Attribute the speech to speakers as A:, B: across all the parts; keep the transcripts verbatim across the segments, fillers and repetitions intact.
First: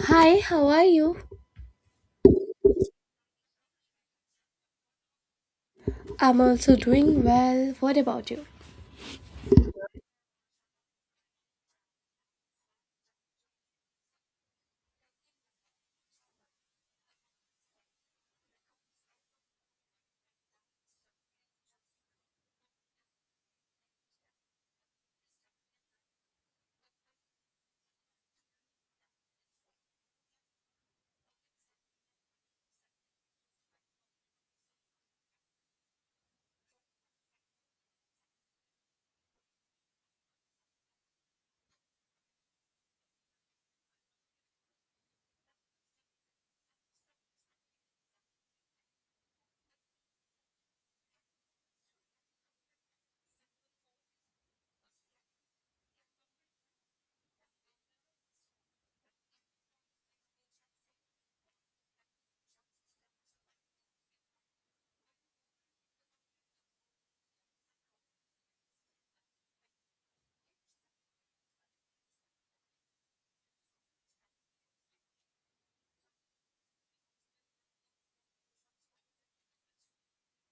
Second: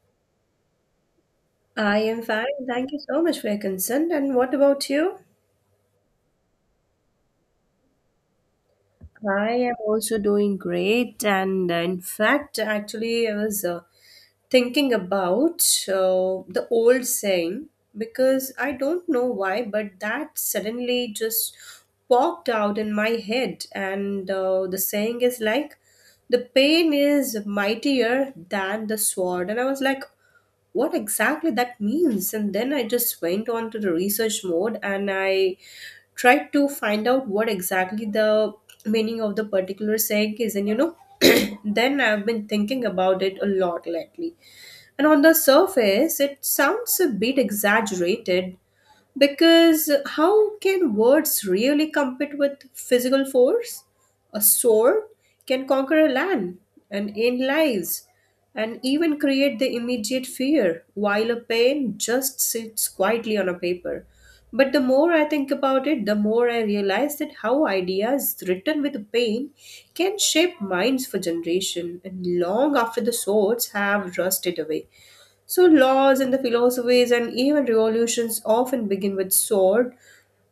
A: Hi, how are you?
B: I am fine. Thank you so much for your concern. And what about you?
A: I'm also doing well. What about you?
B: I am also doing great. And uh, in fact, actually, I was uh, thinking about uh, the old saying because I don't know why, but that suddenly just popped out in my head. And uh, The saying is like, the pain is mightier than the sword. And I was like, what exactly that means? And then I just went on to the research mode and I try to find out what exactly the meaning of the particular saying is and you know then I've been thinking about it a lot lately, and on the surface it sounds a bit exaggerated because how can words really compete with physical force? A sword can conquer a land and end lives and even create the immediate fear, while a pen just sits quietly on a paper. But the more I think about it, the more I realize that how ideas written with pain can shape minds for generation and long after the swords have rusted away. So laws and the philosophies and even revolutions often begin with sword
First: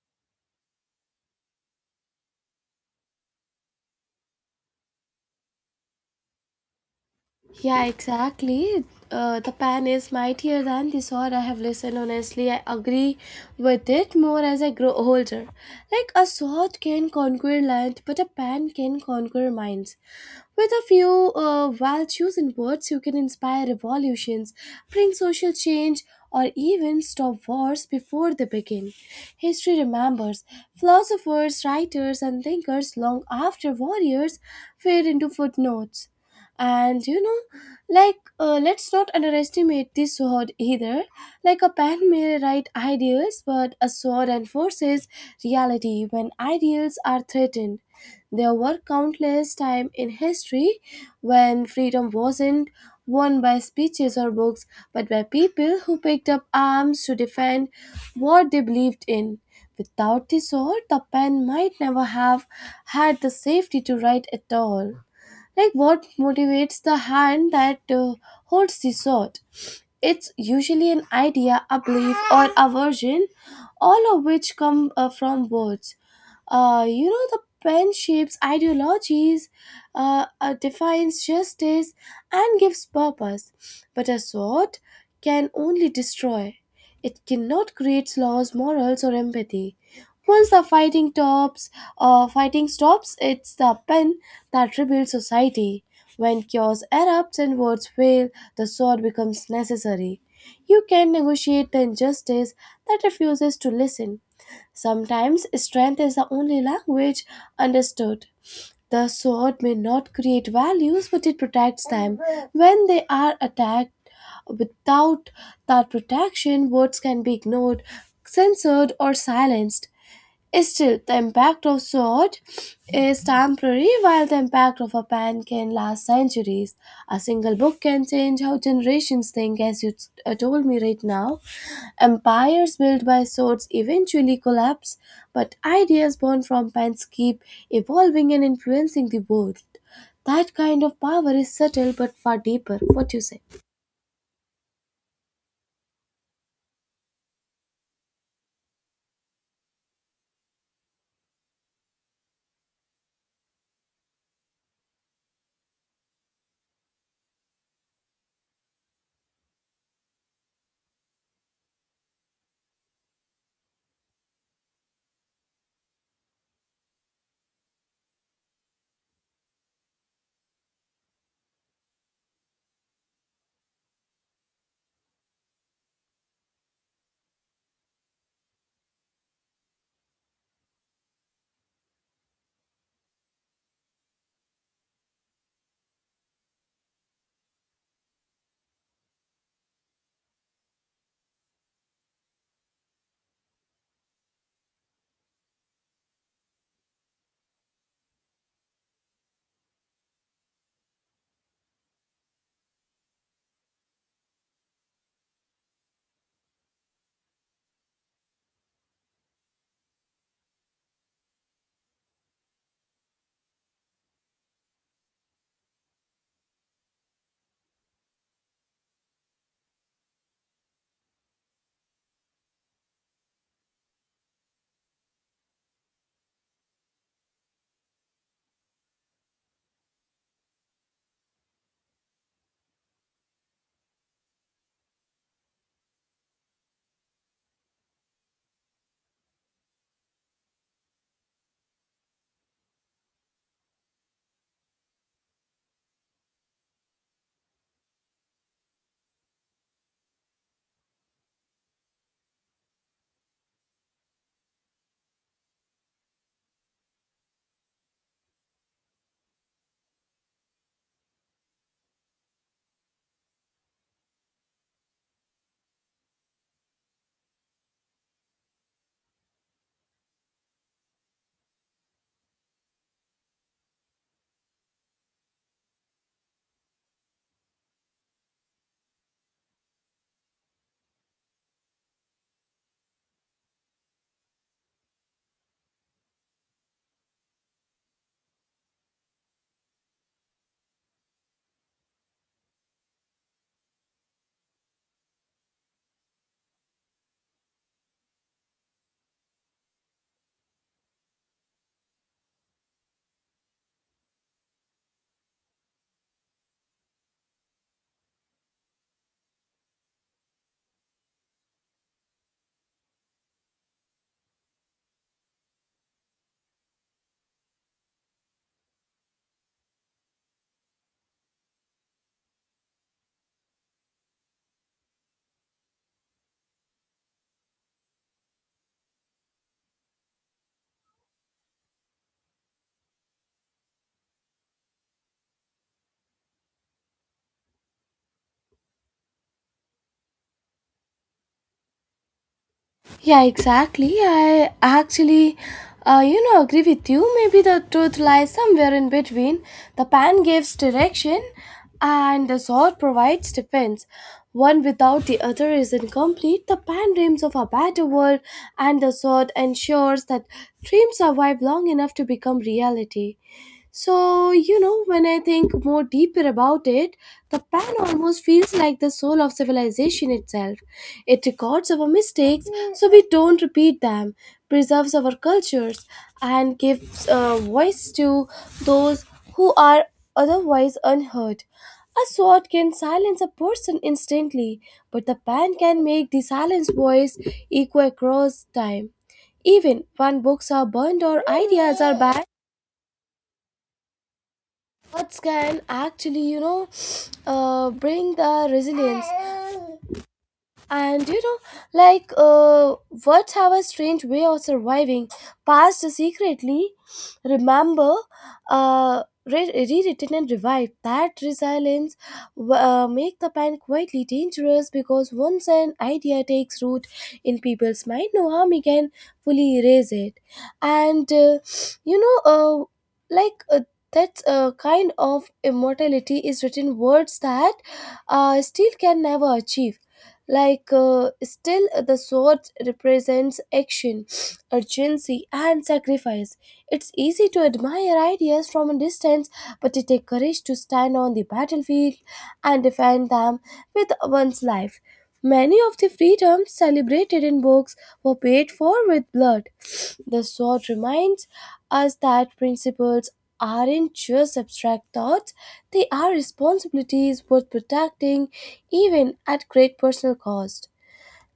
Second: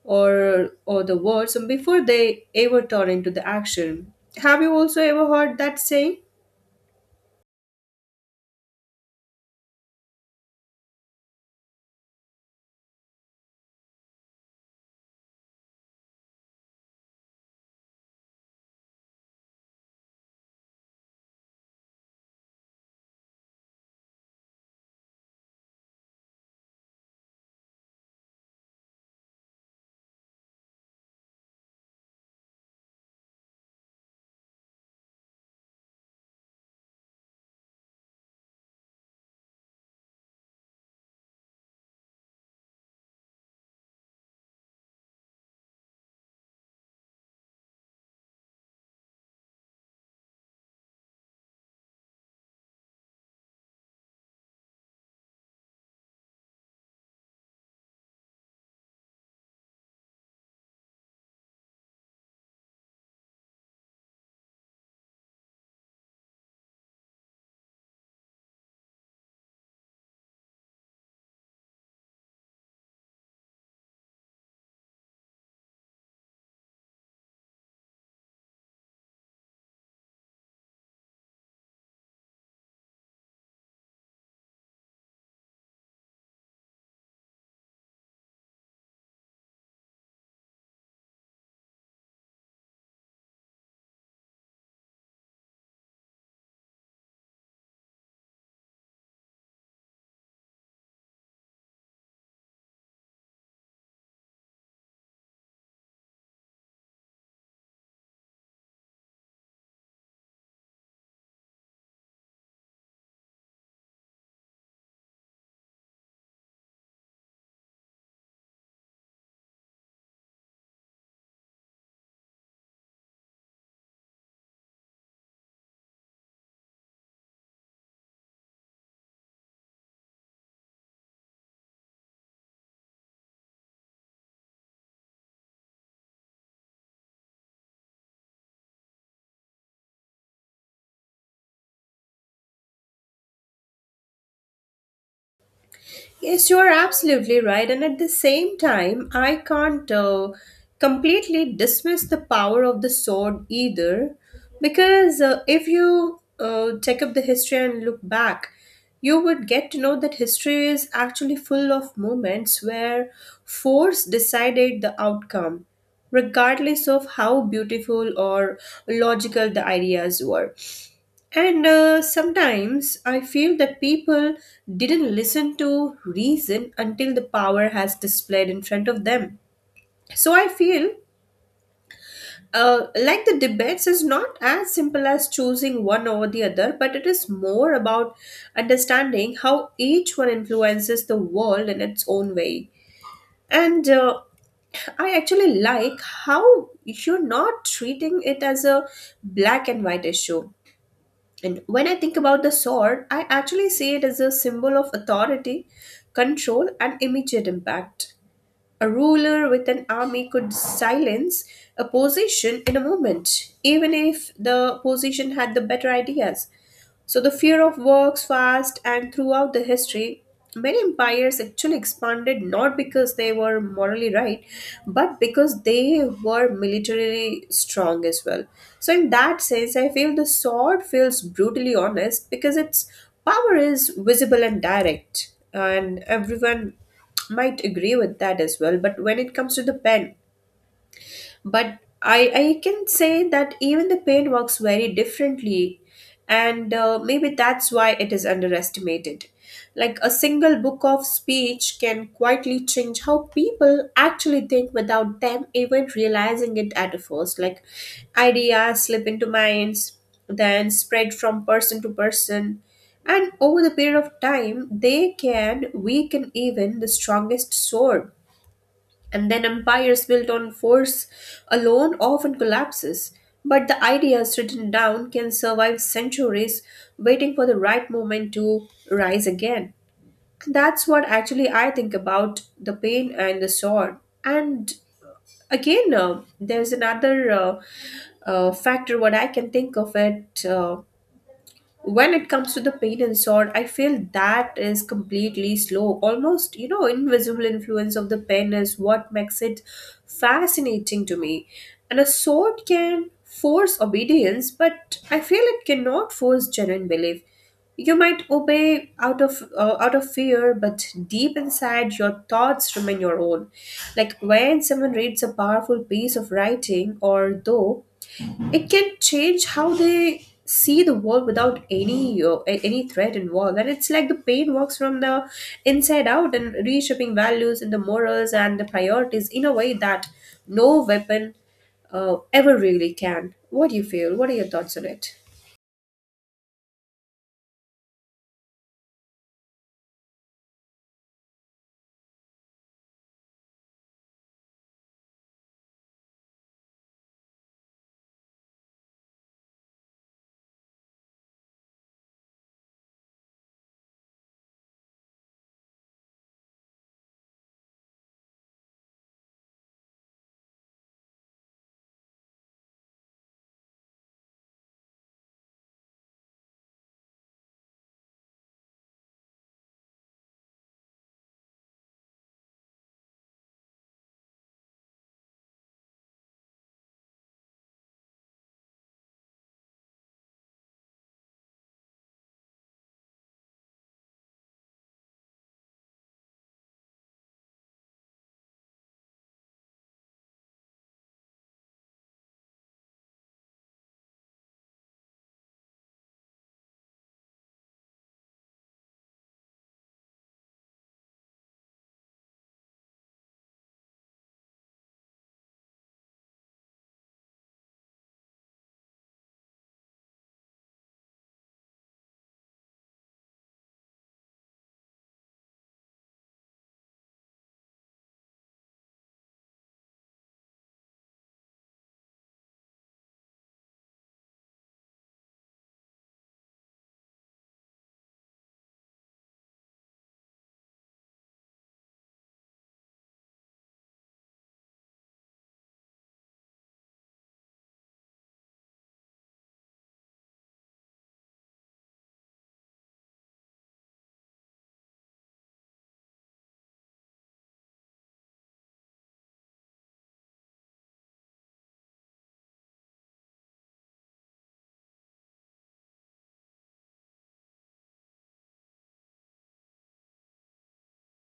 B: or or the words and before they ever turn into the action. Have you also ever heard that saying?
A: Yeah, exactly. Uh, the pan is mightier than the sword I have listened. Honestly, I agree with it more as I grow older. Like a sword can conquer land, but a pan can conquer minds. With a few uh, well chosen words, you can inspire revolutions, bring social change, or even stop wars before they begin. History remembers philosophers, writers, and thinkers long after warriors fade into footnotes. And, you know like, uh, let's not underestimate this sword either. Like, a pen may write ideas, but a sword enforces reality when ideals are threatened. There were countless times in history when freedom wasn't won by speeches or books, but by people who picked up arms to defend what they believed in. Without the sword, the pen might never have had the safety to write at all. Like, what motivates the hand that uh, holds the sword? It's usually an idea, a belief, or aversion, all of which come uh, from words. Uh, you know, the pen shapes ideologies, uh, uh, defines justice, and gives purpose. But a sword can only destroy. It cannot create laws, morals, or empathy. Once the fighting tops, uh, fighting stops, it's the pen that rebuilds society. When chaos erupts and words fail, the sword becomes necessary. You can negotiate the injustice that refuses to listen. Sometimes strength is the only language understood. The sword may not create values, but it protects them. When they are attacked without that protection, words can be ignored, censored, or silenced. Still, the impact of sword is temporary, while the impact of a pen can last centuries. A single book can change how generations think, as you t- uh, told me right now. Empires built by swords eventually collapse, but ideas born from pens keep evolving and influencing the world. That kind of power is subtle but far deeper. What do you say?
B: Yes, you are absolutely right. And at the same time, I can't uh, completely dismiss the power of the sword either. Because uh, if you uh, take up the history and look back, you would get to know that history is actually full of moments where force decided the outcome, regardless of how beautiful or logical the ideas were. And uh, Sometimes I feel that people didn't listen to reason until the power has displayed in front of them. So I feel uh, like the debates is not as simple as choosing one over the other, but it is more about understanding how each one influences the world in its own way. And uh, I actually like how you're not treating it as a black and white issue. And when I think about the sword, I actually see it as a symbol of authority, control, and immediate impact. A ruler with an army could silence a position in a moment, even if the position had the better ideas. So the fear of works fast and throughout the history, many empires actually expanded not because they were morally right, but because they were militarily strong as well. So in that sense, I feel the sword feels brutally honest because its power is visible and direct, and everyone might agree with that as well. But when it comes to the pen, but i i can say that even the pain works very differently, and uh, maybe that's why it is underestimated, like a single book of speech can quietly change how people actually think without them even realizing it at first, like ideas slip into minds, then spread from person to person, and over the period of time they can weaken even the strongest sword, and then empires built on force alone often collapses. But the ideas written down can survive centuries, waiting for the right moment to rise again. That's what actually I think about the pain and the sword. And again, uh, there's another uh, uh, factor what I can think of it. Uh, when it comes to the pain and sword, I feel that is completely slow, almost, you know invisible influence of the pen is what makes it fascinating to me. And a sword can force obedience, but I feel it cannot force genuine belief. You might obey out of uh, out of fear, but deep inside your thoughts remain your own. Like when someone reads a powerful piece of writing or though, it can change how they see the world without any uh, a- any threat involved. And it's like the pain works from the inside out and reshaping values and the morals and the priorities in a way that no weapon uh, ever really can. What do you feel? What are your thoughts on it?
A: Yeah, exactly. I actually, uh, you know, agree with you. Maybe the truth lies somewhere in between. The pan gives direction, and the sword provides defense. One without the other is incomplete. The pan dreams of a better world, and the sword ensures that dreams survive long enough to become reality. So, you know, when I think more deeper about it, the pen almost feels like the soul of civilization itself. It records our mistakes so we don't repeat them, preserves our cultures, and gives uh, voice to those who are otherwise unheard. A sword can silence a person instantly, but the pen can make the silenced voice echo across time. Even when books are burned or ideas are banned, arts can actually, you know, uh, bring the resilience, and you know, like, uh, what's our strange way of surviving? Past secretly, remember, uh, re- rewritten and revived. That resilience w- uh, make the plan quietly dangerous, because once an idea takes root in people's mind, no army can fully erase it. And uh, you know, uh, like. Uh, that uh, kind of immortality is written words that uh, steel can never achieve. Like, uh, still, the sword represents action, urgency, and sacrifice. It's easy to admire ideas from a distance, but it takes courage to stand on the battlefield and defend them with one's life. Many of the freedoms celebrated in books were paid for with blood. The sword reminds us that principles aren't just abstract thoughts; they are responsibilities worth protecting, even at great personal cost.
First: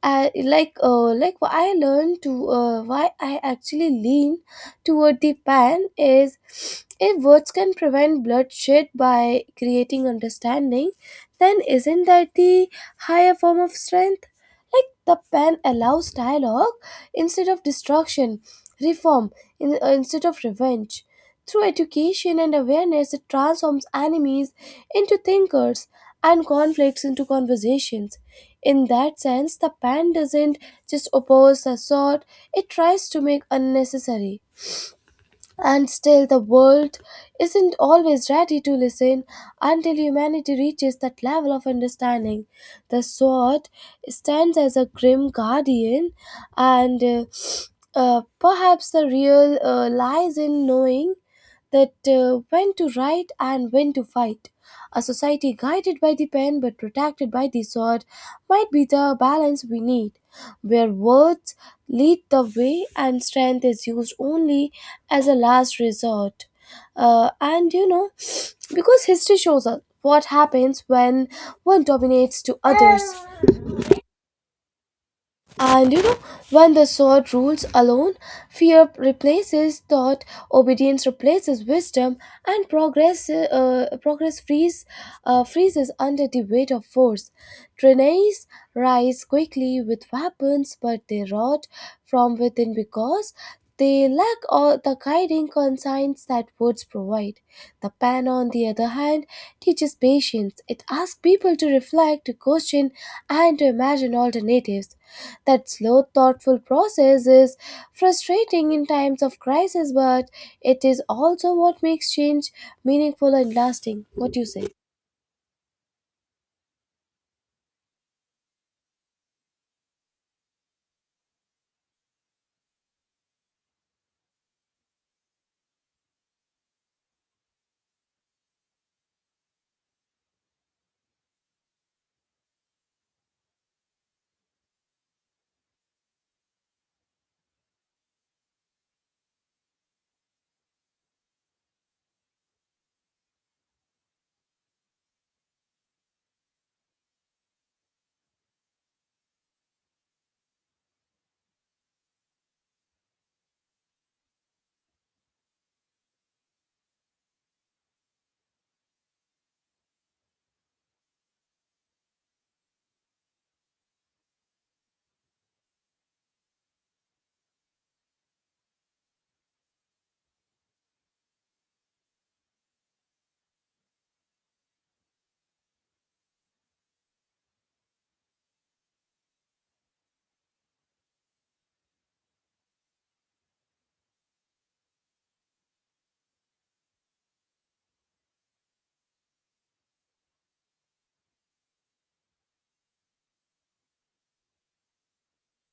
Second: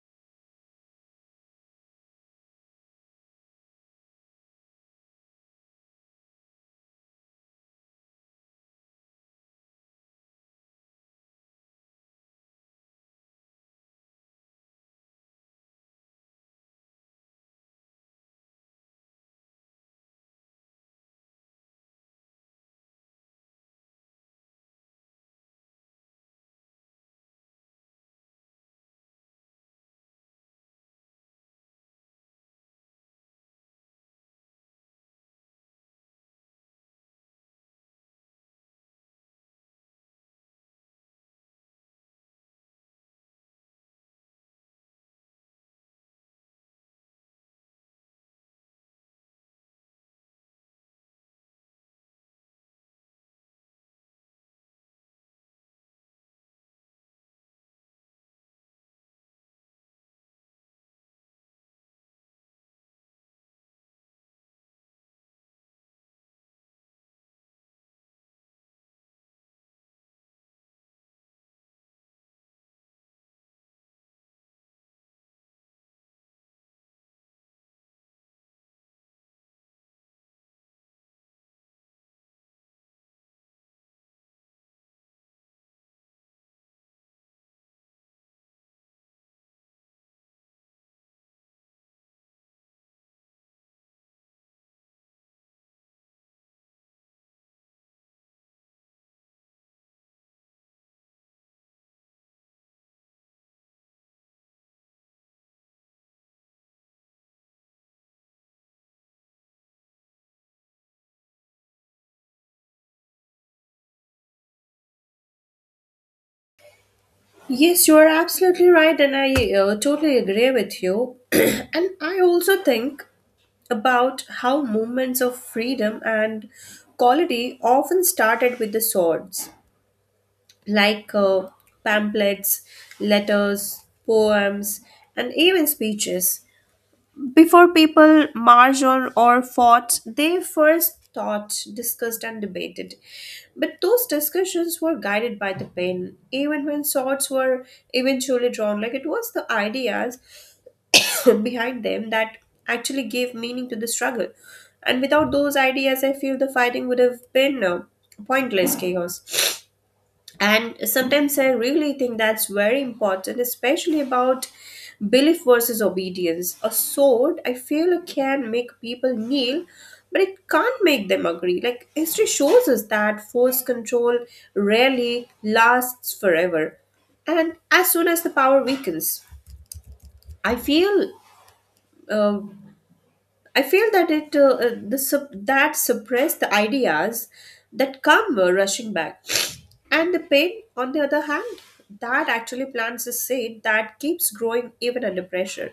A: I, like uh, like what I learned to uh, why I actually lean toward the pan is, if words can prevent bloodshed by creating understanding, then isn't that the higher form of strength? Like, the pen allows dialogue instead of destruction, reform in, uh, instead of revenge. Through education and awareness, it transforms enemies into thinkers and conflicts into conversations. In that sense, the pen doesn't just oppose the sword, it tries to make unnecessary. And still, the world isn't always ready to listen until humanity reaches that level of understanding. The sword stands as a grim guardian, and uh, uh, perhaps the real uh, lies in knowing that, uh, when to write and when to fight. A society guided by the pen but protected by the sword might be the balance we need, where words lead the way and strength is used only as a last resort. Uh, and, you know, because history shows us what happens when one dominates to others. And, you know, when the sword rules alone, fear replaces thought, obedience replaces wisdom, and progress uh, progress frees, uh, freezes under the weight of force. Trinaes rise quickly with weapons, but they rot from within because they lack all the guiding conscience that words provide. The pen, on the other hand, teaches patience. It asks people to reflect, to question, and to imagine alternatives. That slow, thoughtful process is frustrating in times of crisis, but it is also what makes change meaningful and lasting. What do you say?
B: Yes, you are absolutely right, and I uh, totally agree with you. And I also think about how movements of freedom and quality often started with the swords, like uh, pamphlets, letters, poems, and even speeches. Before people marched on or fought, they first thought, discussed, and debated. But those discussions were guided by the pen, even when swords were eventually drawn. Like it was the ideas behind them that actually gave meaning to the struggle. And without those ideas, I feel the fighting would have been uh, pointless chaos. And sometimes I really think that's very important, especially about belief versus obedience. A sword, I feel it can make people kneel, but it can't make them agree. Like history shows us that force control rarely lasts forever, and as soon as the power weakens, I feel uh, I feel that it uh, uh, the sup- that suppress the ideas that come uh, rushing back, and the pain, on the other hand, that actually plants a seed that keeps growing even under pressure.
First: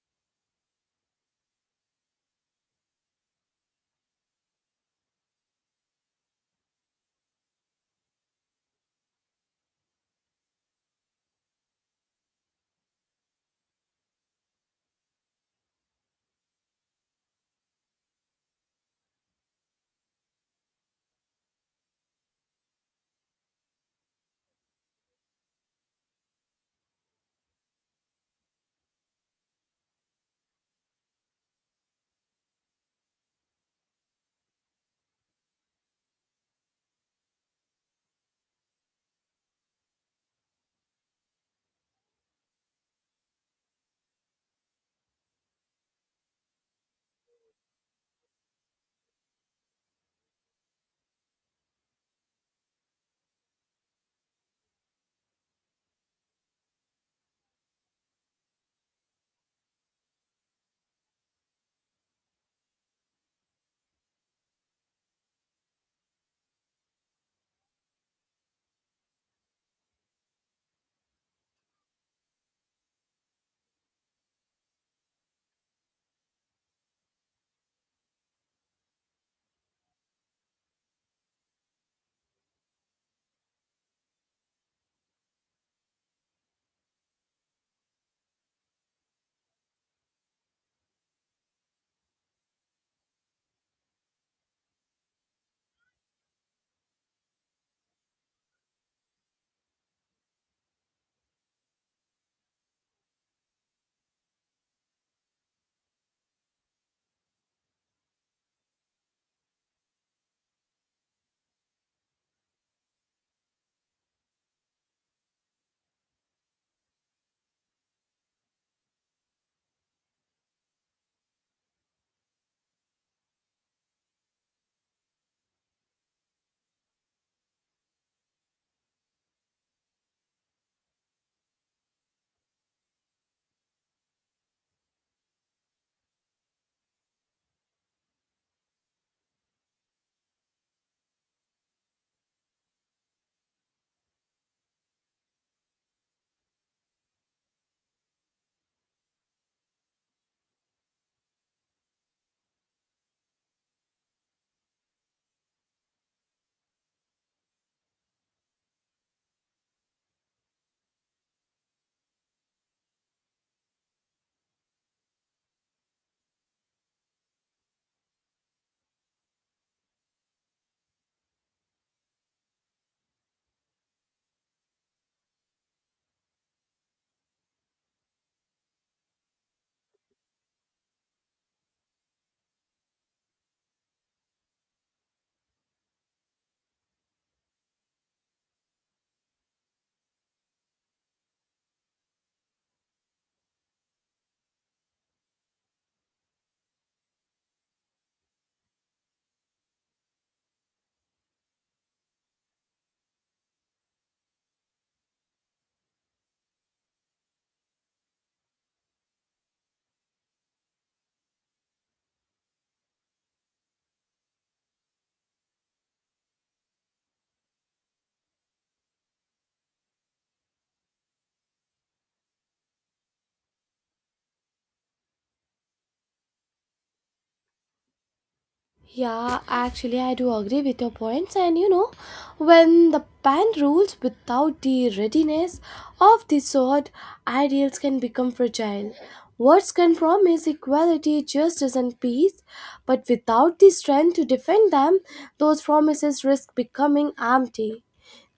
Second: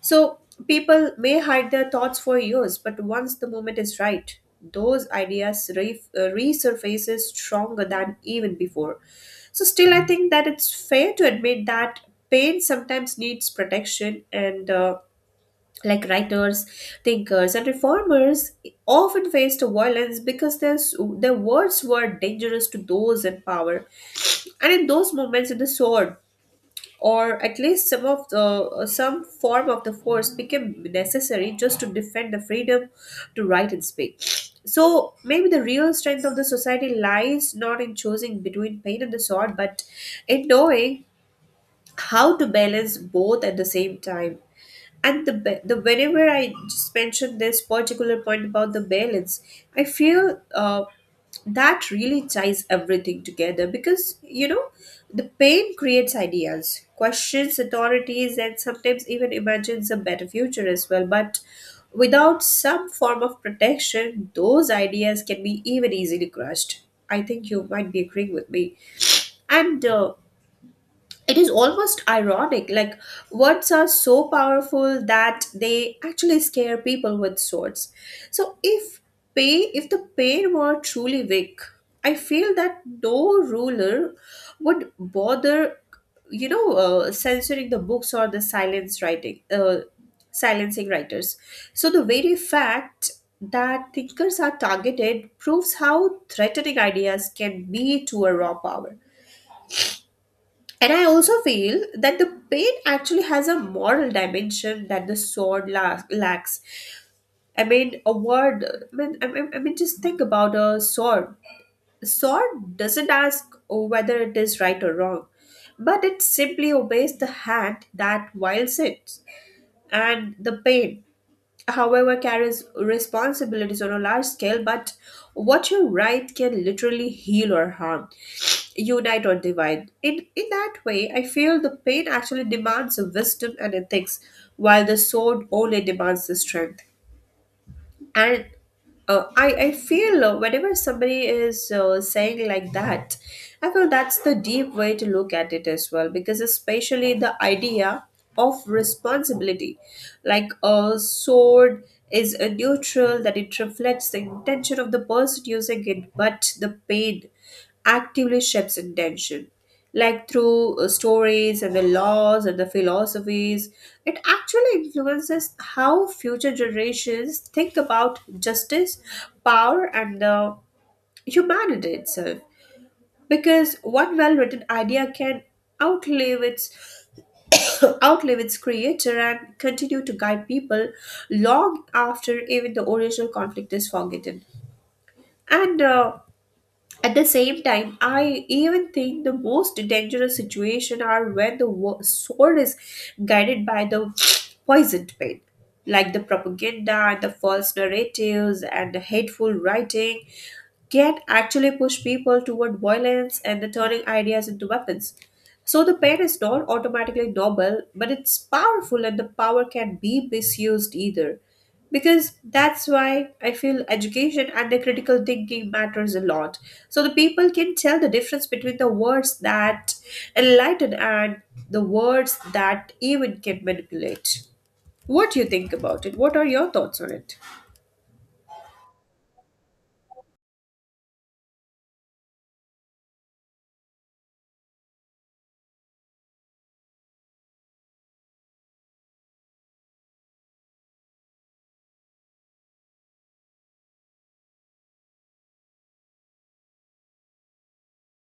B: So people may hide their thoughts for years, but once the moment is right, those ideas re- uh, resurfaces stronger than even before. So still, I think that it's fair to admit that pain sometimes needs protection and. Uh, like writers, thinkers, and reformers often faced violence because their, s- their words were dangerous to those in power. And in those moments, the sword, or at least some of the uh, some form of the force, became necessary just to defend the freedom to write and speak. So maybe the real strength of the society lies not in choosing between pain and the sword, but in knowing how to balance both at the same time. And the ba- the whenever I just mentioned this particular point about the balance, i feel uh, that really ties everything together, because you know the pain creates ideas, questions authorities, and sometimes even imagines a better future as well, but without some form of protection, those ideas can be even easily crushed. I think you might be agreeing with me. And uh, It is almost ironic, like words are so powerful that they actually scare people with swords. So if pay if the pain were truly weak, I feel that no ruler would bother, you know uh, censoring the books or the silence writing uh, silencing writers. So the very fact that thinkers are targeted proves how threatening ideas can be to a raw power. And I also feel that the pain actually has a moral dimension that the sword la- lacks. I mean, a word. I mean, I mean, I mean, just think about a sword. Sword doesn't ask whether it is right or wrong, but it simply obeys the hand that wields it. And the pain, however, carries responsibilities on a large scale, but what you write can literally heal or harm, unite or divide. In in that way, I feel the pain actually demands wisdom and ethics, while the sword only demands the strength. And uh, I, I feel uh, whenever somebody is uh, saying like that, I feel that's the deep way to look at it as well, because especially the idea of responsibility, like a sword is a neutral that it reflects the intention of the person using it, but the pain actively shapes intention. Like through uh, stories and the laws and the philosophies, it actually influences how future generations think about justice, power, and the humanity itself. Because one well-written idea can outlive its outlive its creator and continue to guide people long after even the original conflict is forgotten. And uh, At the same time, I even think the most dangerous situation are when the wo- sword is guided by the poisoned pain, like the propaganda and the false narratives and the hateful writing can actually push people toward violence and the turning ideas into weapons. So the pain is not automatically noble, but it's powerful and the power can be misused either, because that's why I feel education and the critical thinking matters a lot, so the people can tell the difference between the words that enlighten and the words that even can manipulate. What do you think about it? What are your thoughts on it?
A: Yeah, actually, I do agree with your points. And, you know, when the pan rules without the readiness of the sword, ideals can become fragile. Words can promise equality, justice, and peace, but without the strength to defend them, those promises risk becoming empty.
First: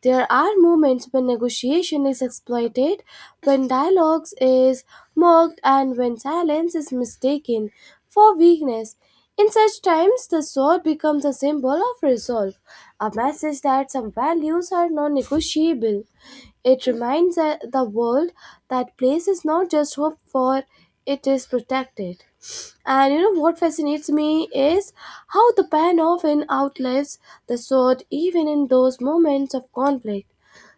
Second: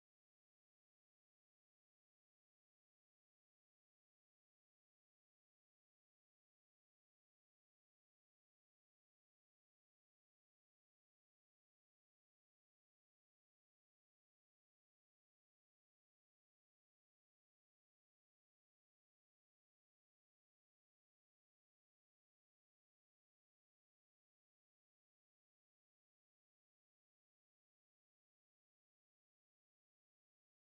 A: There are moments when negotiation is exploited, when dialogue is mocked, and when silence is mistaken for weakness. In such times, the sword becomes a symbol of resolve, a message that some values are non negotiable. It reminds, uh, the world that place is not just hope for, it is protected. And you know what fascinates me is how the pen often outlives the sword, even in those moments of conflict.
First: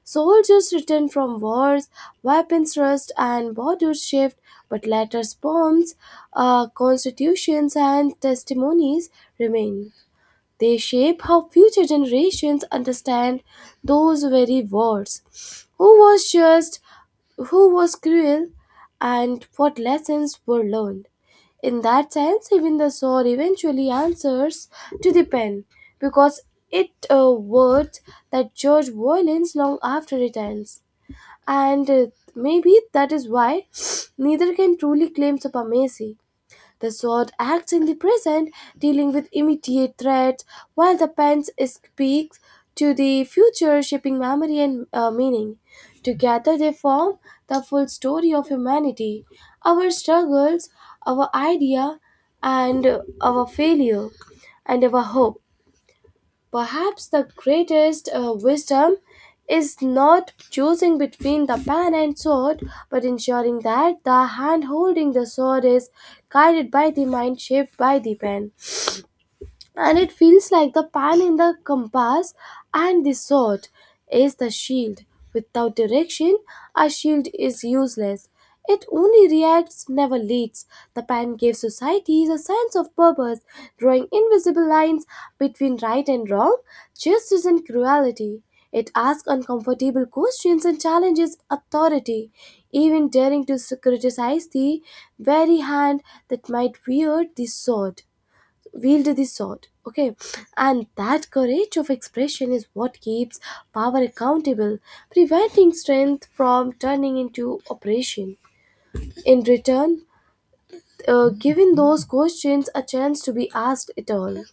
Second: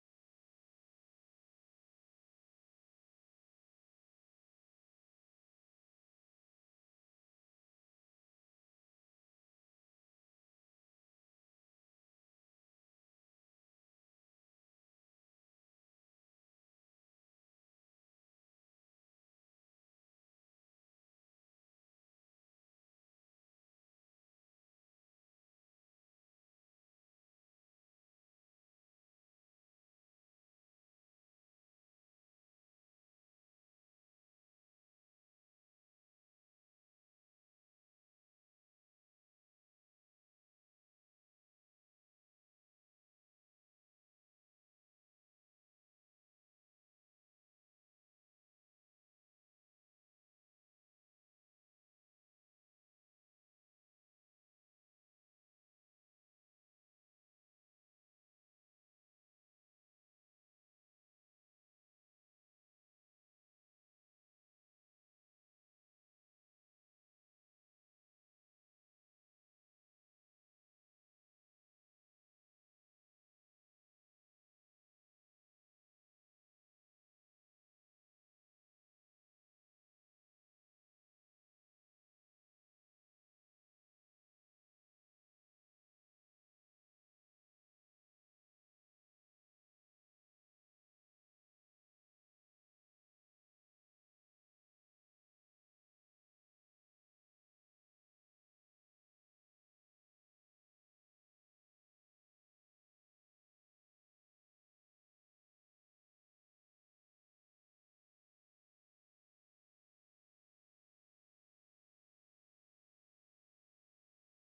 A: Soldiers return from wars, weapons rust and borders shift, but letters, poems, uh, constitutions, and testimonies remain. They shape how future generations understand those very words. Who was just, who was cruel, and what lessons were learned. In that sense, even the sword eventually answers to the pen, because it uh, words that judge violence long after it ends. And uh, maybe that is why neither can truly claim supremacy. The sword acts in the present, dealing with immediate threats, while the pen speaks to the future, shaping memory and, uh, meaning. Together, they form the full story of humanity: our struggles, our idea, and, uh, our failure, and our hope. Perhaps the greatest uh, wisdom is not choosing between the pen and sword, but ensuring that the hand holding the sword is guided by the mind shaped by the pen. And it feels like the pan in the compass, and the sword is the shield. Without direction, a shield is useless. It only reacts, never leads. The pan gives societies a sense of purpose, drawing invisible lines between right and wrong, justice and cruelty. It asks uncomfortable questions and challenges authority, even daring to s- criticize the very hand that might wield the sword wield the sword, okay. And that courage of expression is what keeps power accountable, preventing strength from turning into oppression. In return, uh, giving those questions a chance to be asked at all,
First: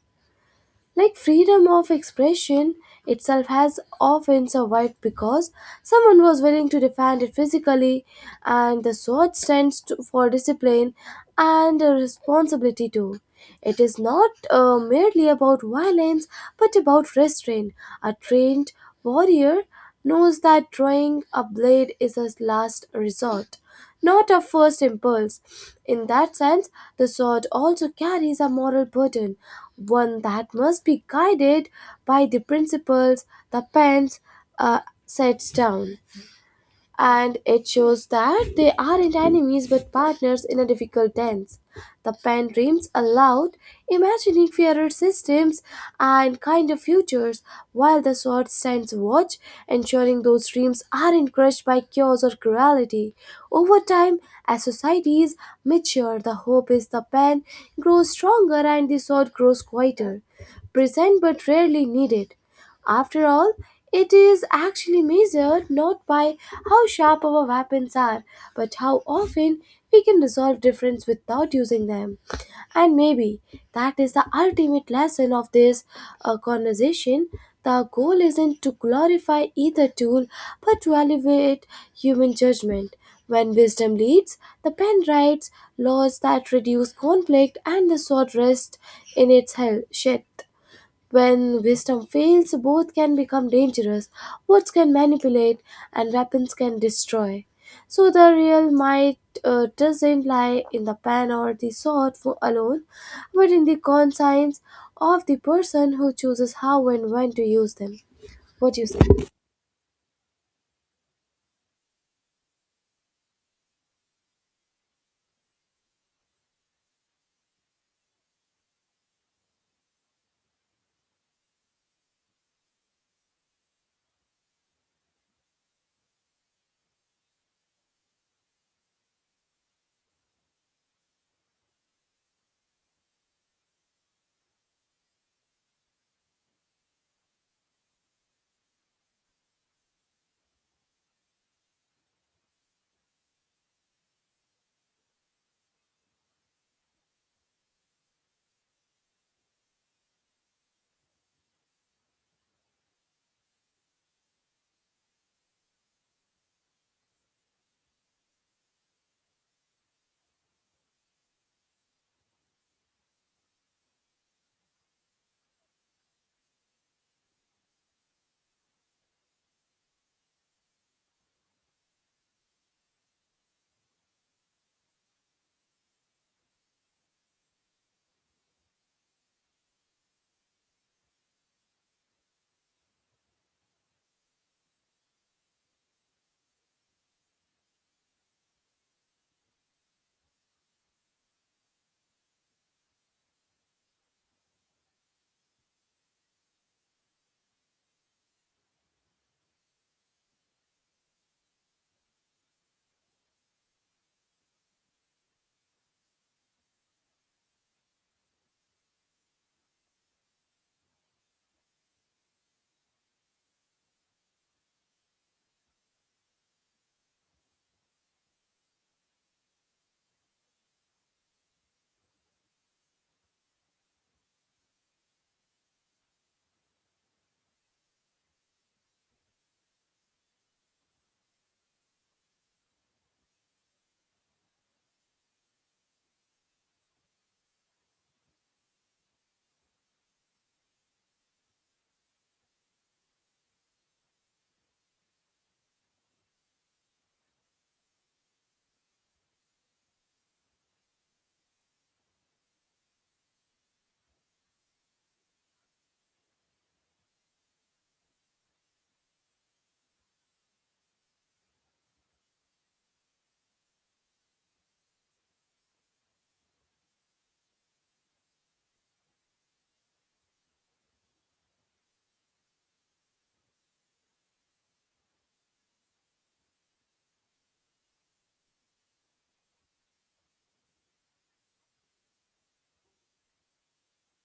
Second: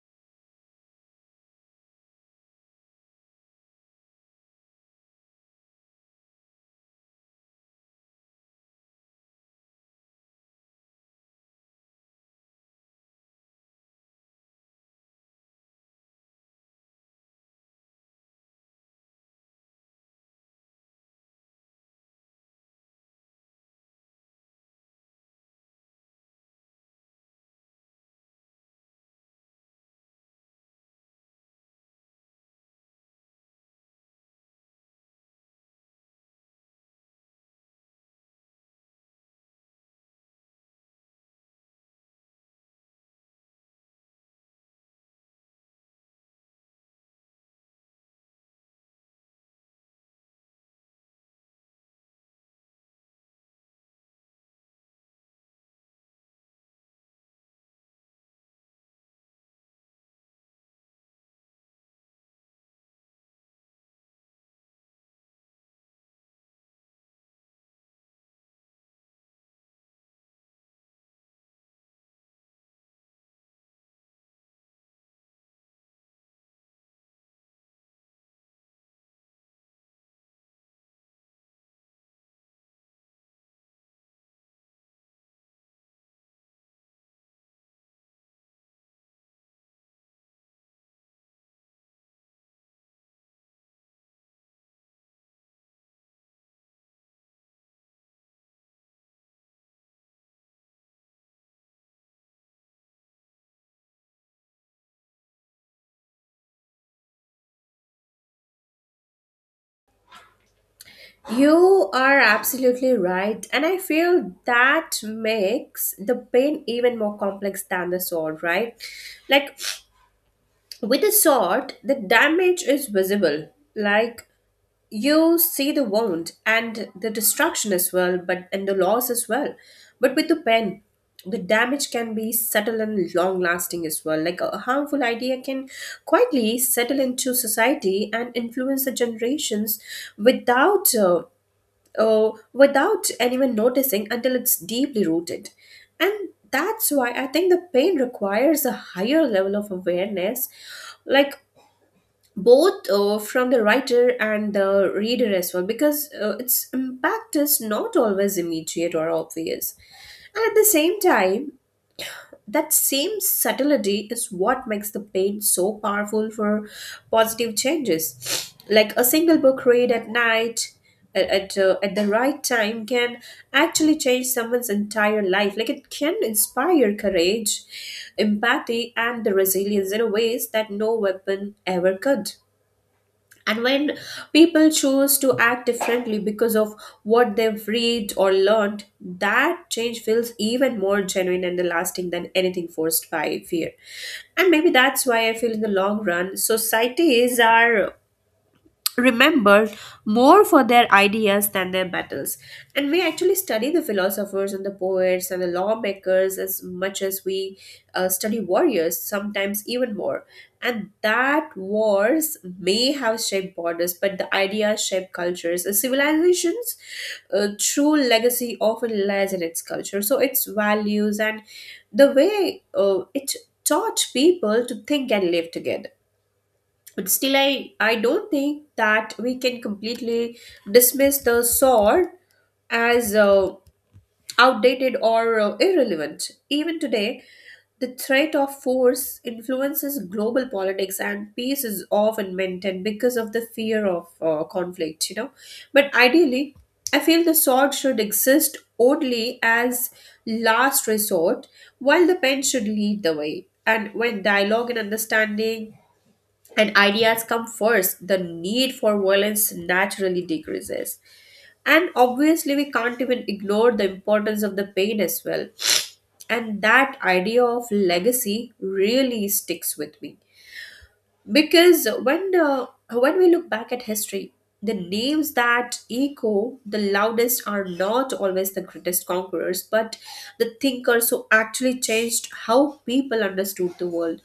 A: like freedom of expression itself has often survived because someone was willing to defend it physically, and the sword stands to, for discipline and a responsibility too. It is not uh, merely about violence, but about restraint. A trained warrior knows that drawing a blade is a last resort, not a first impulse. In that sense, the sword also carries a moral burden, one that must be guided by the principles the pens uh, sets down, and it shows that they aren't enemies but partners in a difficult tense. The pen dreams aloud, imagining fairer systems and kinder futures, while the sword stands watch, ensuring those dreams aren't crushed by chaos or cruelty. Over time, as societies mature, the hope is the pen grows stronger and the sword grows quieter, present but rarely needed. After all, it is actually measured not by how sharp our weapons are, but how often we can resolve difference without using them. And maybe that is the ultimate lesson of this uh, conversation. The goal isn't to glorify either tool, but to elevate human judgment. When wisdom leads, the pen writes laws that reduce conflict, and the sword rests in its hel- sheath. When wisdom fails, both can become dangerous. Words can manipulate, and weapons can destroy. So the real might uh, doesn't lie in the pen or the sword for alone, but in the conscience of the person who chooses how and when to use them. What do you say?
B: You are absolutely right. And I feel that makes the pain even more complex than the sword, right? Like with the sword, the damage is visible. Like you see the wound and the destruction as well, but and the loss as well, but with the pen the damage can be subtle and long lasting as well. Like a harmful idea can quietly settle into society and influence the generations without uh, uh, without anyone noticing until it's deeply rooted. And that's why I think the pain requires a higher level of awareness, like both uh, from the writer and the reader as well, because uh, its impact is not always immediate or obvious. And at the same time, that same subtlety is what makes the pain so powerful for positive changes. Like a single book read at night at at, uh, at the right time can actually change someone's entire life. Like it can inspire courage, empathy and the resilience in a ways that no weapon ever could. And when people choose to act differently because of what they've read or learned, that change feels even more genuine and lasting than anything forced by fear. And maybe that's why I feel in the long run, societies are remembered more for their ideas than their battles. And we actually study the philosophers and the poets and the lawmakers as much as we uh, study warriors, sometimes even more. And that wars may have shaped borders, but the ideas shape cultures. A civilization's uh, true legacy often lies in its culture, so its values and the way uh, it taught people to think and live together. But still, I, I don't think that we can completely dismiss the sword as uh, outdated or uh, irrelevant. Even today, the threat of force influences global politics, and peace is often maintained because of the fear of uh, conflict, you know. But ideally, I feel the sword should exist only as last resort, while the pen should lead the way. And when dialogue and understanding and ideas come first, the need for violence naturally decreases. And obviously, we can't even ignore the importance of the pain as well. And that idea of legacy really sticks with me, because when the when we look back at history, the names that echo the loudest are not always the greatest conquerors, but the thinkers who actually changed how people understood the world.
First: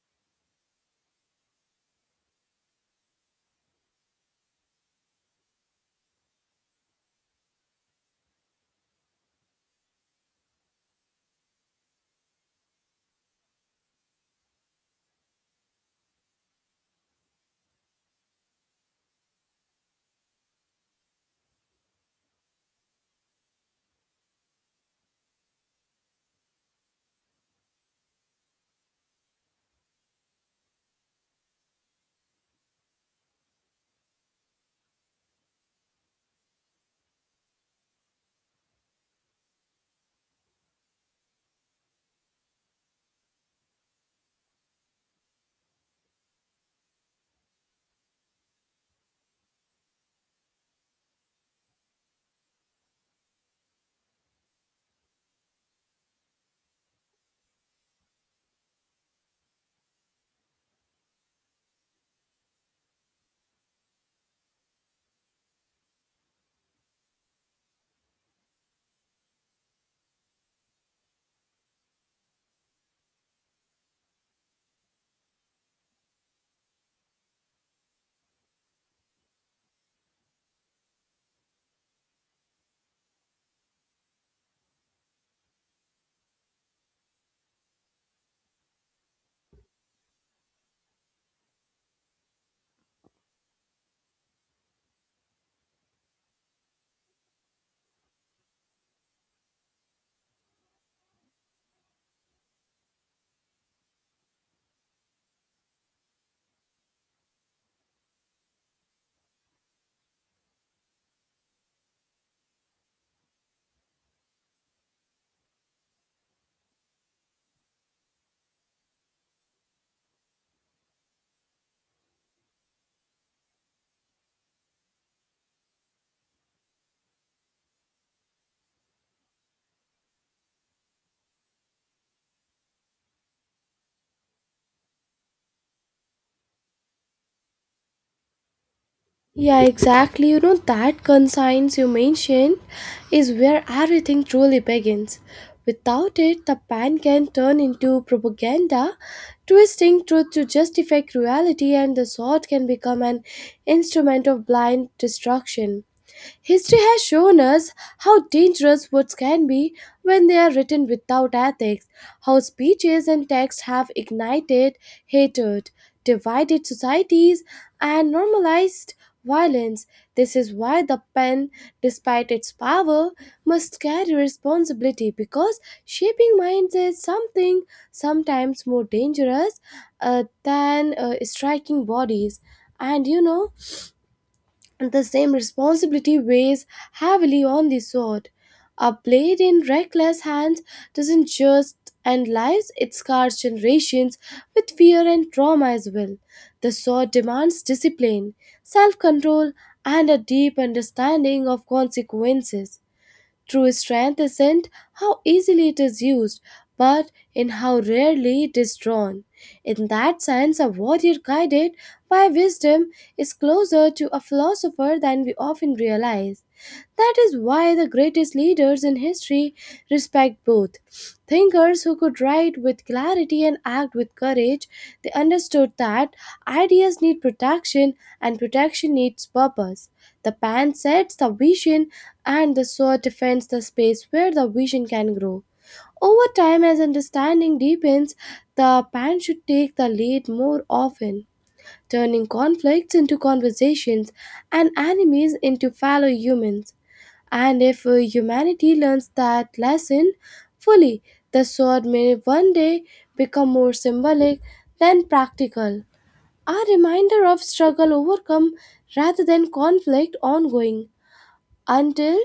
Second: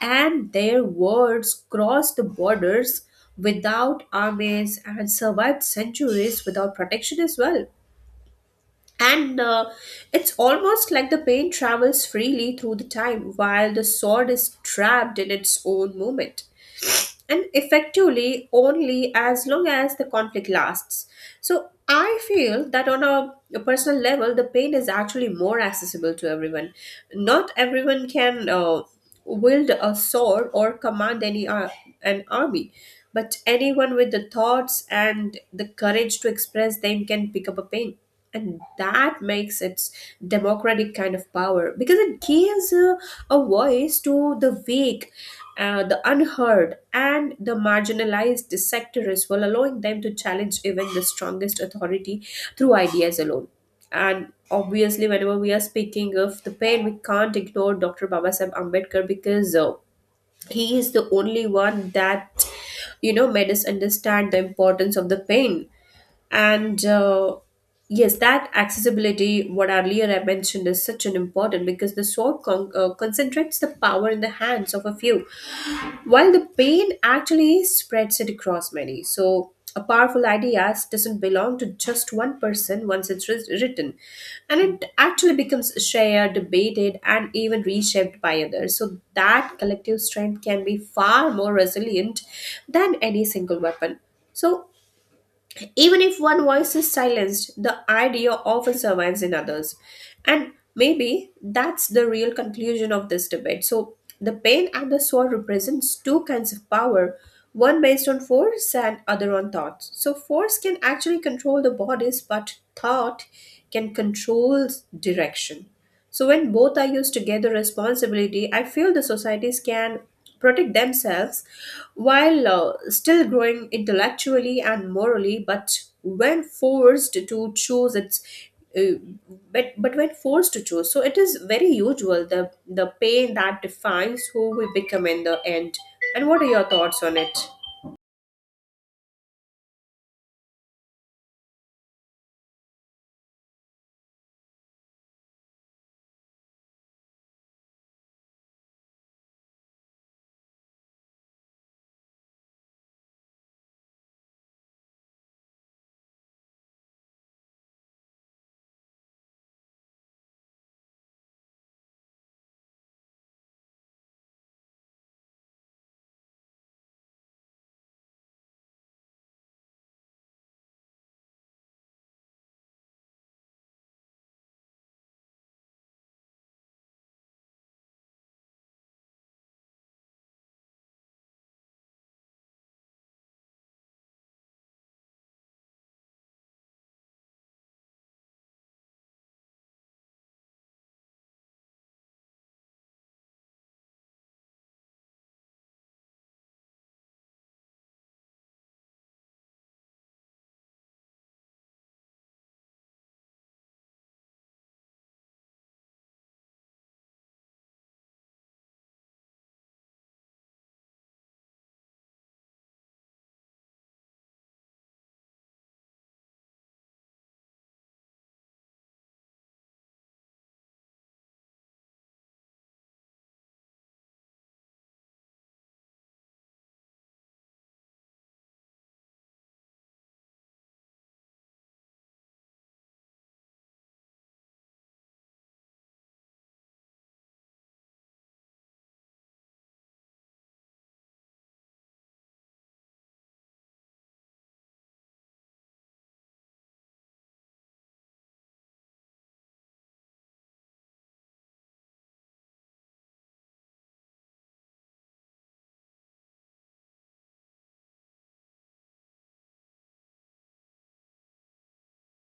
B: And their words crossed the borders without armies and survived centuries without protection as well. And uh, it's almost like the pain travels freely through the time while the sword is trapped in its own moment. And effectively only as long as the conflict lasts. So I feel that on a, a personal level, the pain is actually more accessible to everyone. Not everyone can uh, wield a sword or command any ar- an army, but anyone with the thoughts and the courage to express them can pick up a pain. And that makes its democratic kind of power, because it gives uh, a voice to the weak, uh, the unheard and the marginalized sectors, while allowing them to challenge even the strongest authority through ideas alone. And obviously, whenever we are speaking of the pain, we can't ignore Dr. Babasaheb Ambedkar, because uh, he is the only one that you know made us understand the importance of the pain. And uh, yes, that accessibility what earlier I mentioned is such an important, because the sword con- uh, concentrates the power in the hands of a few, while the pain actually spreads it across many. So a powerful idea doesn't belong to just one person once it's writ- written And it actually becomes shared, debated and even reshaped by others, so that collective strength can be far more resilient than any single weapon. So even if one voice is silenced, the idea often survives in others. And maybe that's the real conclusion of this debate. So the pain and the sword represents two kinds of power, one based on force and other on thoughts. So force can actually control the bodies, but thought can control direction. So when both are used together responsibility, I feel the societies can protect themselves while uh, still growing intellectually and morally, but when forced to choose it's uh, but but when forced to choose, so it is very usual the the pain that defines who we become in the end. And what are your thoughts on it?
A: Yeah, exactly. You know, that conscience you mentioned is where everything truly begins. Without it, the pan can turn into propaganda, twisting truth to justify cruelty, and the sword can become an instrument of blind destruction. History has shown us how dangerous words can be when they are written without ethics, how speeches and texts have ignited hatred, divided societies, and normalized violence. This is why the pen, despite its power, must carry responsibility, because shaping minds is something sometimes more dangerous uh, than uh, striking bodies. And you know, the same responsibility weighs heavily on the sword. A blade in reckless hands doesn't just end lives, it scars generations with fear and trauma as well. The sword demands discipline, self control, and a deep understanding of consequences. True strength isn't how easily it is used, but in how rarely it is drawn. In that sense, a warrior guided by wisdom is closer to a philosopher than we often realize. That is why the greatest leaders in history respect both. Thinkers who could write with clarity and act with courage, they understood that ideas need protection and protection needs purpose. The pen sets the vision and the sword defends the space where the vision can grow. Over time, as understanding deepens, the pan should take the lead more often, turning conflicts into conversations and enemies into fellow humans. And if uh, humanity learns that lesson fully, the sword may one day become more symbolic than practical, a reminder of struggle overcome rather than conflict ongoing. Until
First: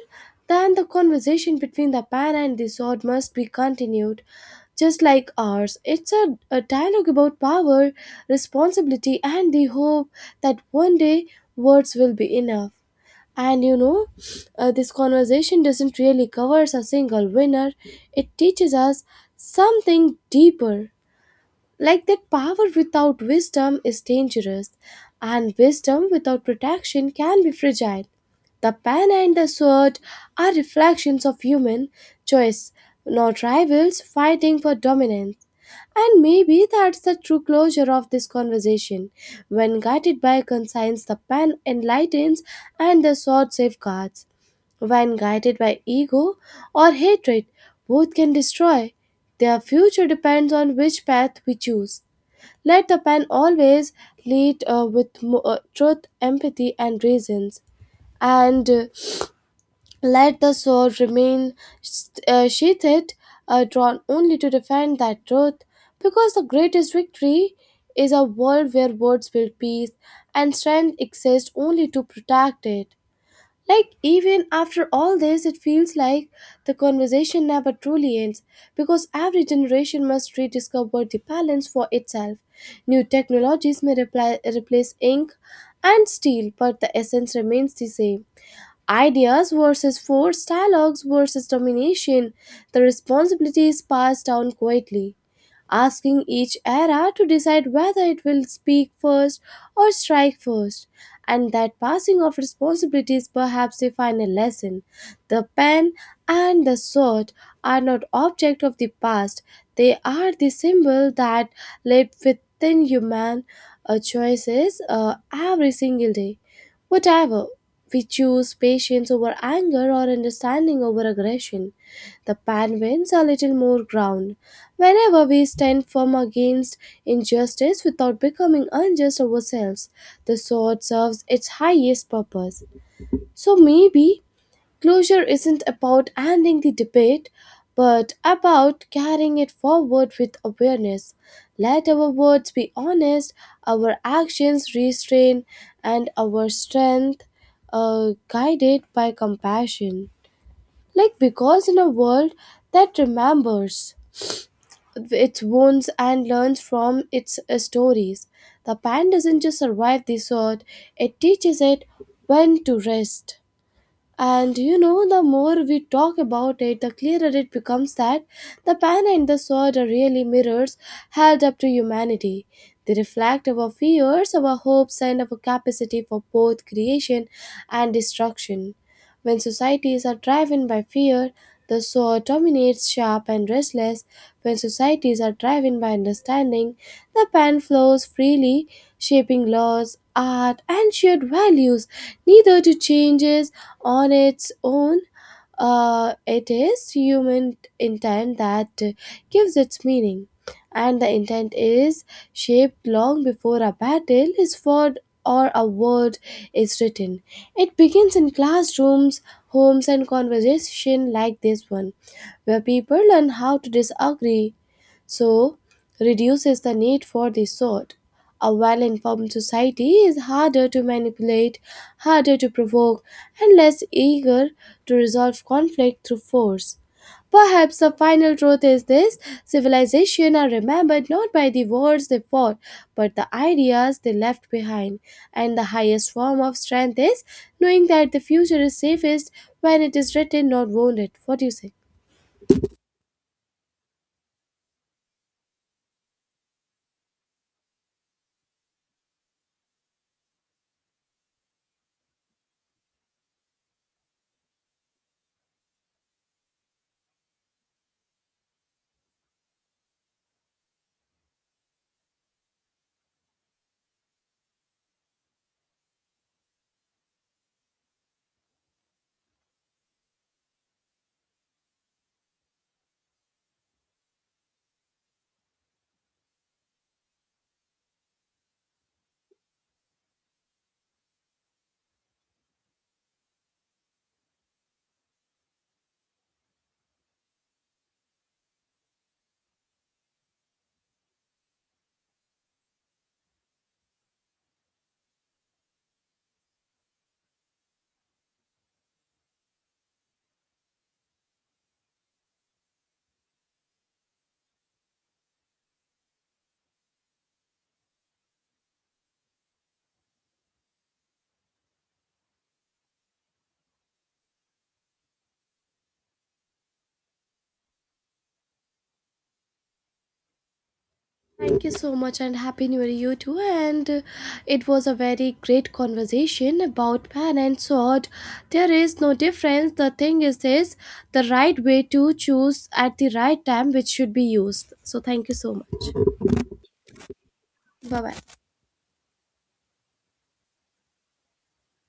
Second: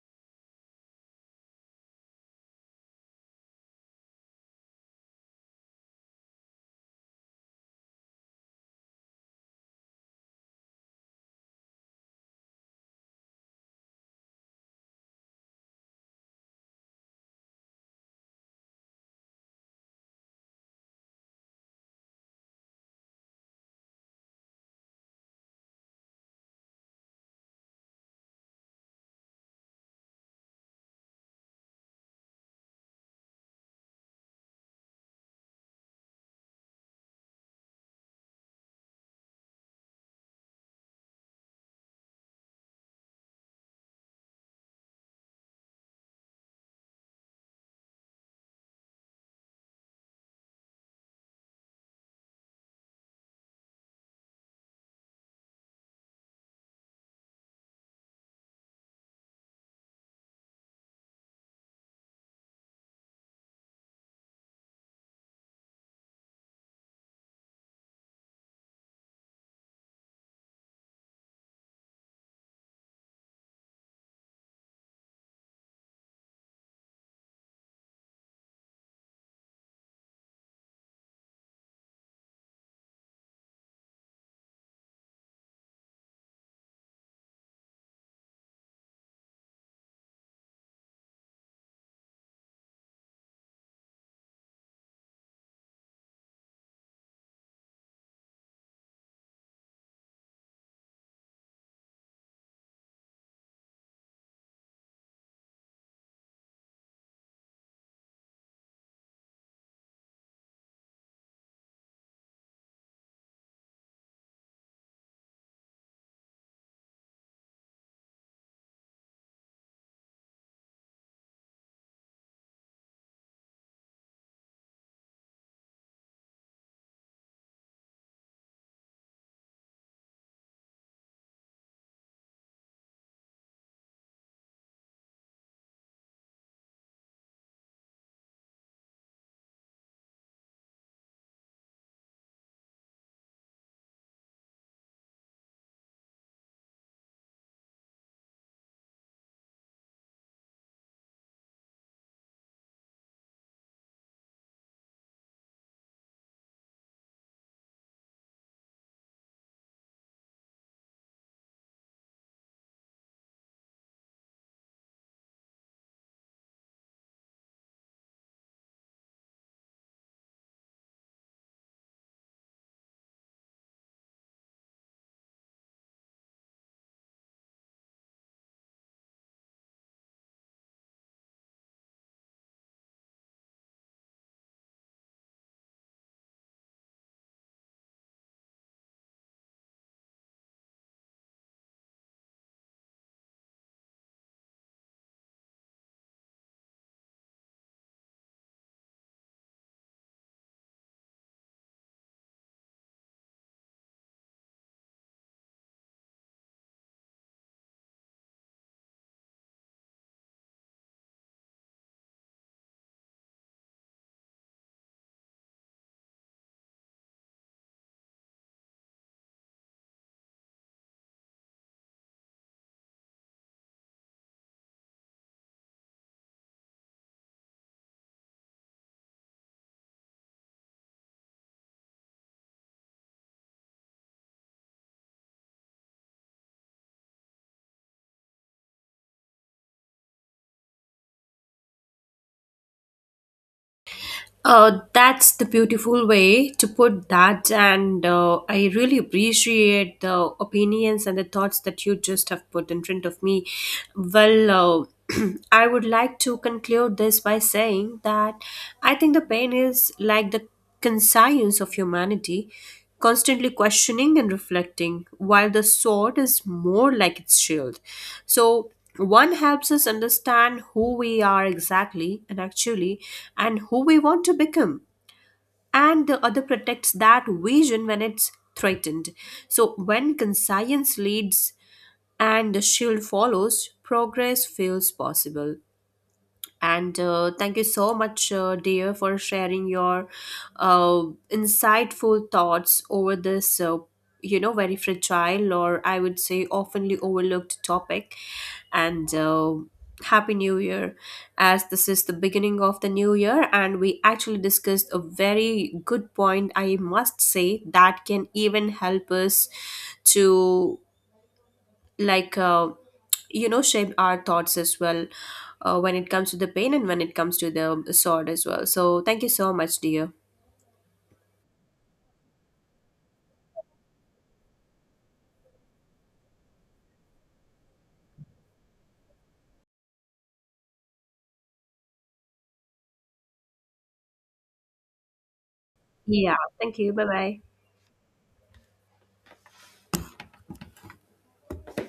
A: then, the conversation between the pan and the sword must be continued, just like ours. It's a, a dialogue about power, responsibility, and the hope that one day words will be enough. And you know, uh, this conversation doesn't really cover a single winner, it teaches us something deeper. Like that, power without wisdom is dangerous, and wisdom without protection can be fragile. The pen and the sword are reflections of human choice, not rivals fighting for dominance. And maybe that's the true closure of this conversation. When guided by conscience, the pen enlightens and the sword safeguards. When guided by ego or hatred, both can destroy. Their future depends on which path we choose. Let the pen always lead uh, with mo- uh, truth, empathy, and reasons. And uh, let the sword remain st- uh, sheathed, uh, drawn only to defend that truth, because the greatest victory is a world where words build peace and strength exists only to protect it. Like, even after all this, it feels like the conversation never truly ends, because every generation must rediscover the balance for itself. New technologies may repli- replace ink and steel, but the essence remains the same. Ideas versus force, dialogues versus domination, the responsibility is passed down quietly, asking each era to decide whether it will speak first or strike first. And that passing of responsibility is perhaps the final lesson. The pen and the sword are not objects of the past, they are the symbol that live within human uh, choices uh, every single day. Whatever, we choose patience over anger or understanding over aggression. The Penguins are little more ground. Whenever we stand firm against injustice without becoming unjust ourselves, the sword serves its highest purpose. So maybe closure isn't about ending the debate, but about carrying it forward with awareness. Let our words be honest, our actions restrained, and our strength uh, guided by compassion. Like, because in a world that remembers its wounds and learns from its uh, stories, the pan doesn't just survive the sword, it teaches it when to rest. And you know, the more we talk about it, the clearer it becomes that the pen and the sword are really mirrors held up to humanity. They reflect our fears, our hopes, and our capacity for both creation and destruction. When societies are driven by fear, the sword dominates, sharp and restless. When societies are driven by understanding, the pen flows freely, shaping laws, art, and shared values. Neither to changes on its own. Uh, it is human intent that gives its meaning, and the intent is shaped long before a battle is fought or a word is written. It begins in classrooms, homes, and conversation like this one, where people learn how to disagree, so reduces the need for this sort. A well informed society is harder to manipulate, harder to provoke, and less eager to resolve conflict through force. Perhaps the final truth is this: civilization are remembered not by the wars they fought, but the ideas they left behind. And the highest form of strength is knowing that the future is safest when it is written, not wounded. What do you say?
B: Uh, that's the beautiful way to put that, and uh, I really appreciate the opinions and the thoughts that you just have put in front of me. Well, uh, I would like to conclude this by saying that I think the pain is like the conscience of humanity, constantly questioning and reflecting, while the sword is more like its shield. So, one helps us understand who we are exactly and actually, and who we want to become, and the other protects that vision when it's threatened. So, when conscience leads and the shield follows, progress feels possible. And uh, thank you so much, uh, dear, for sharing your uh, insightful thoughts over this, uh, you know, very fragile or I would say oftenly overlooked topic. And uh, Happy New Year, as this is the beginning of the new year, and we actually discussed a very good point, I must say, that can even help us to like uh, you know shape our thoughts as well uh, when it comes to the pain and when it comes to the sword as well. So thank you so much, dear.
A: Thank you so much, and happy new year you too. And uh, it was a very great conversation about pen and sword. There is no difference. The thing is this: the right way to choose at the right time which should be used. So thank you so much.
B: Yeah, thank you. Bye bye.
A: Bye bye.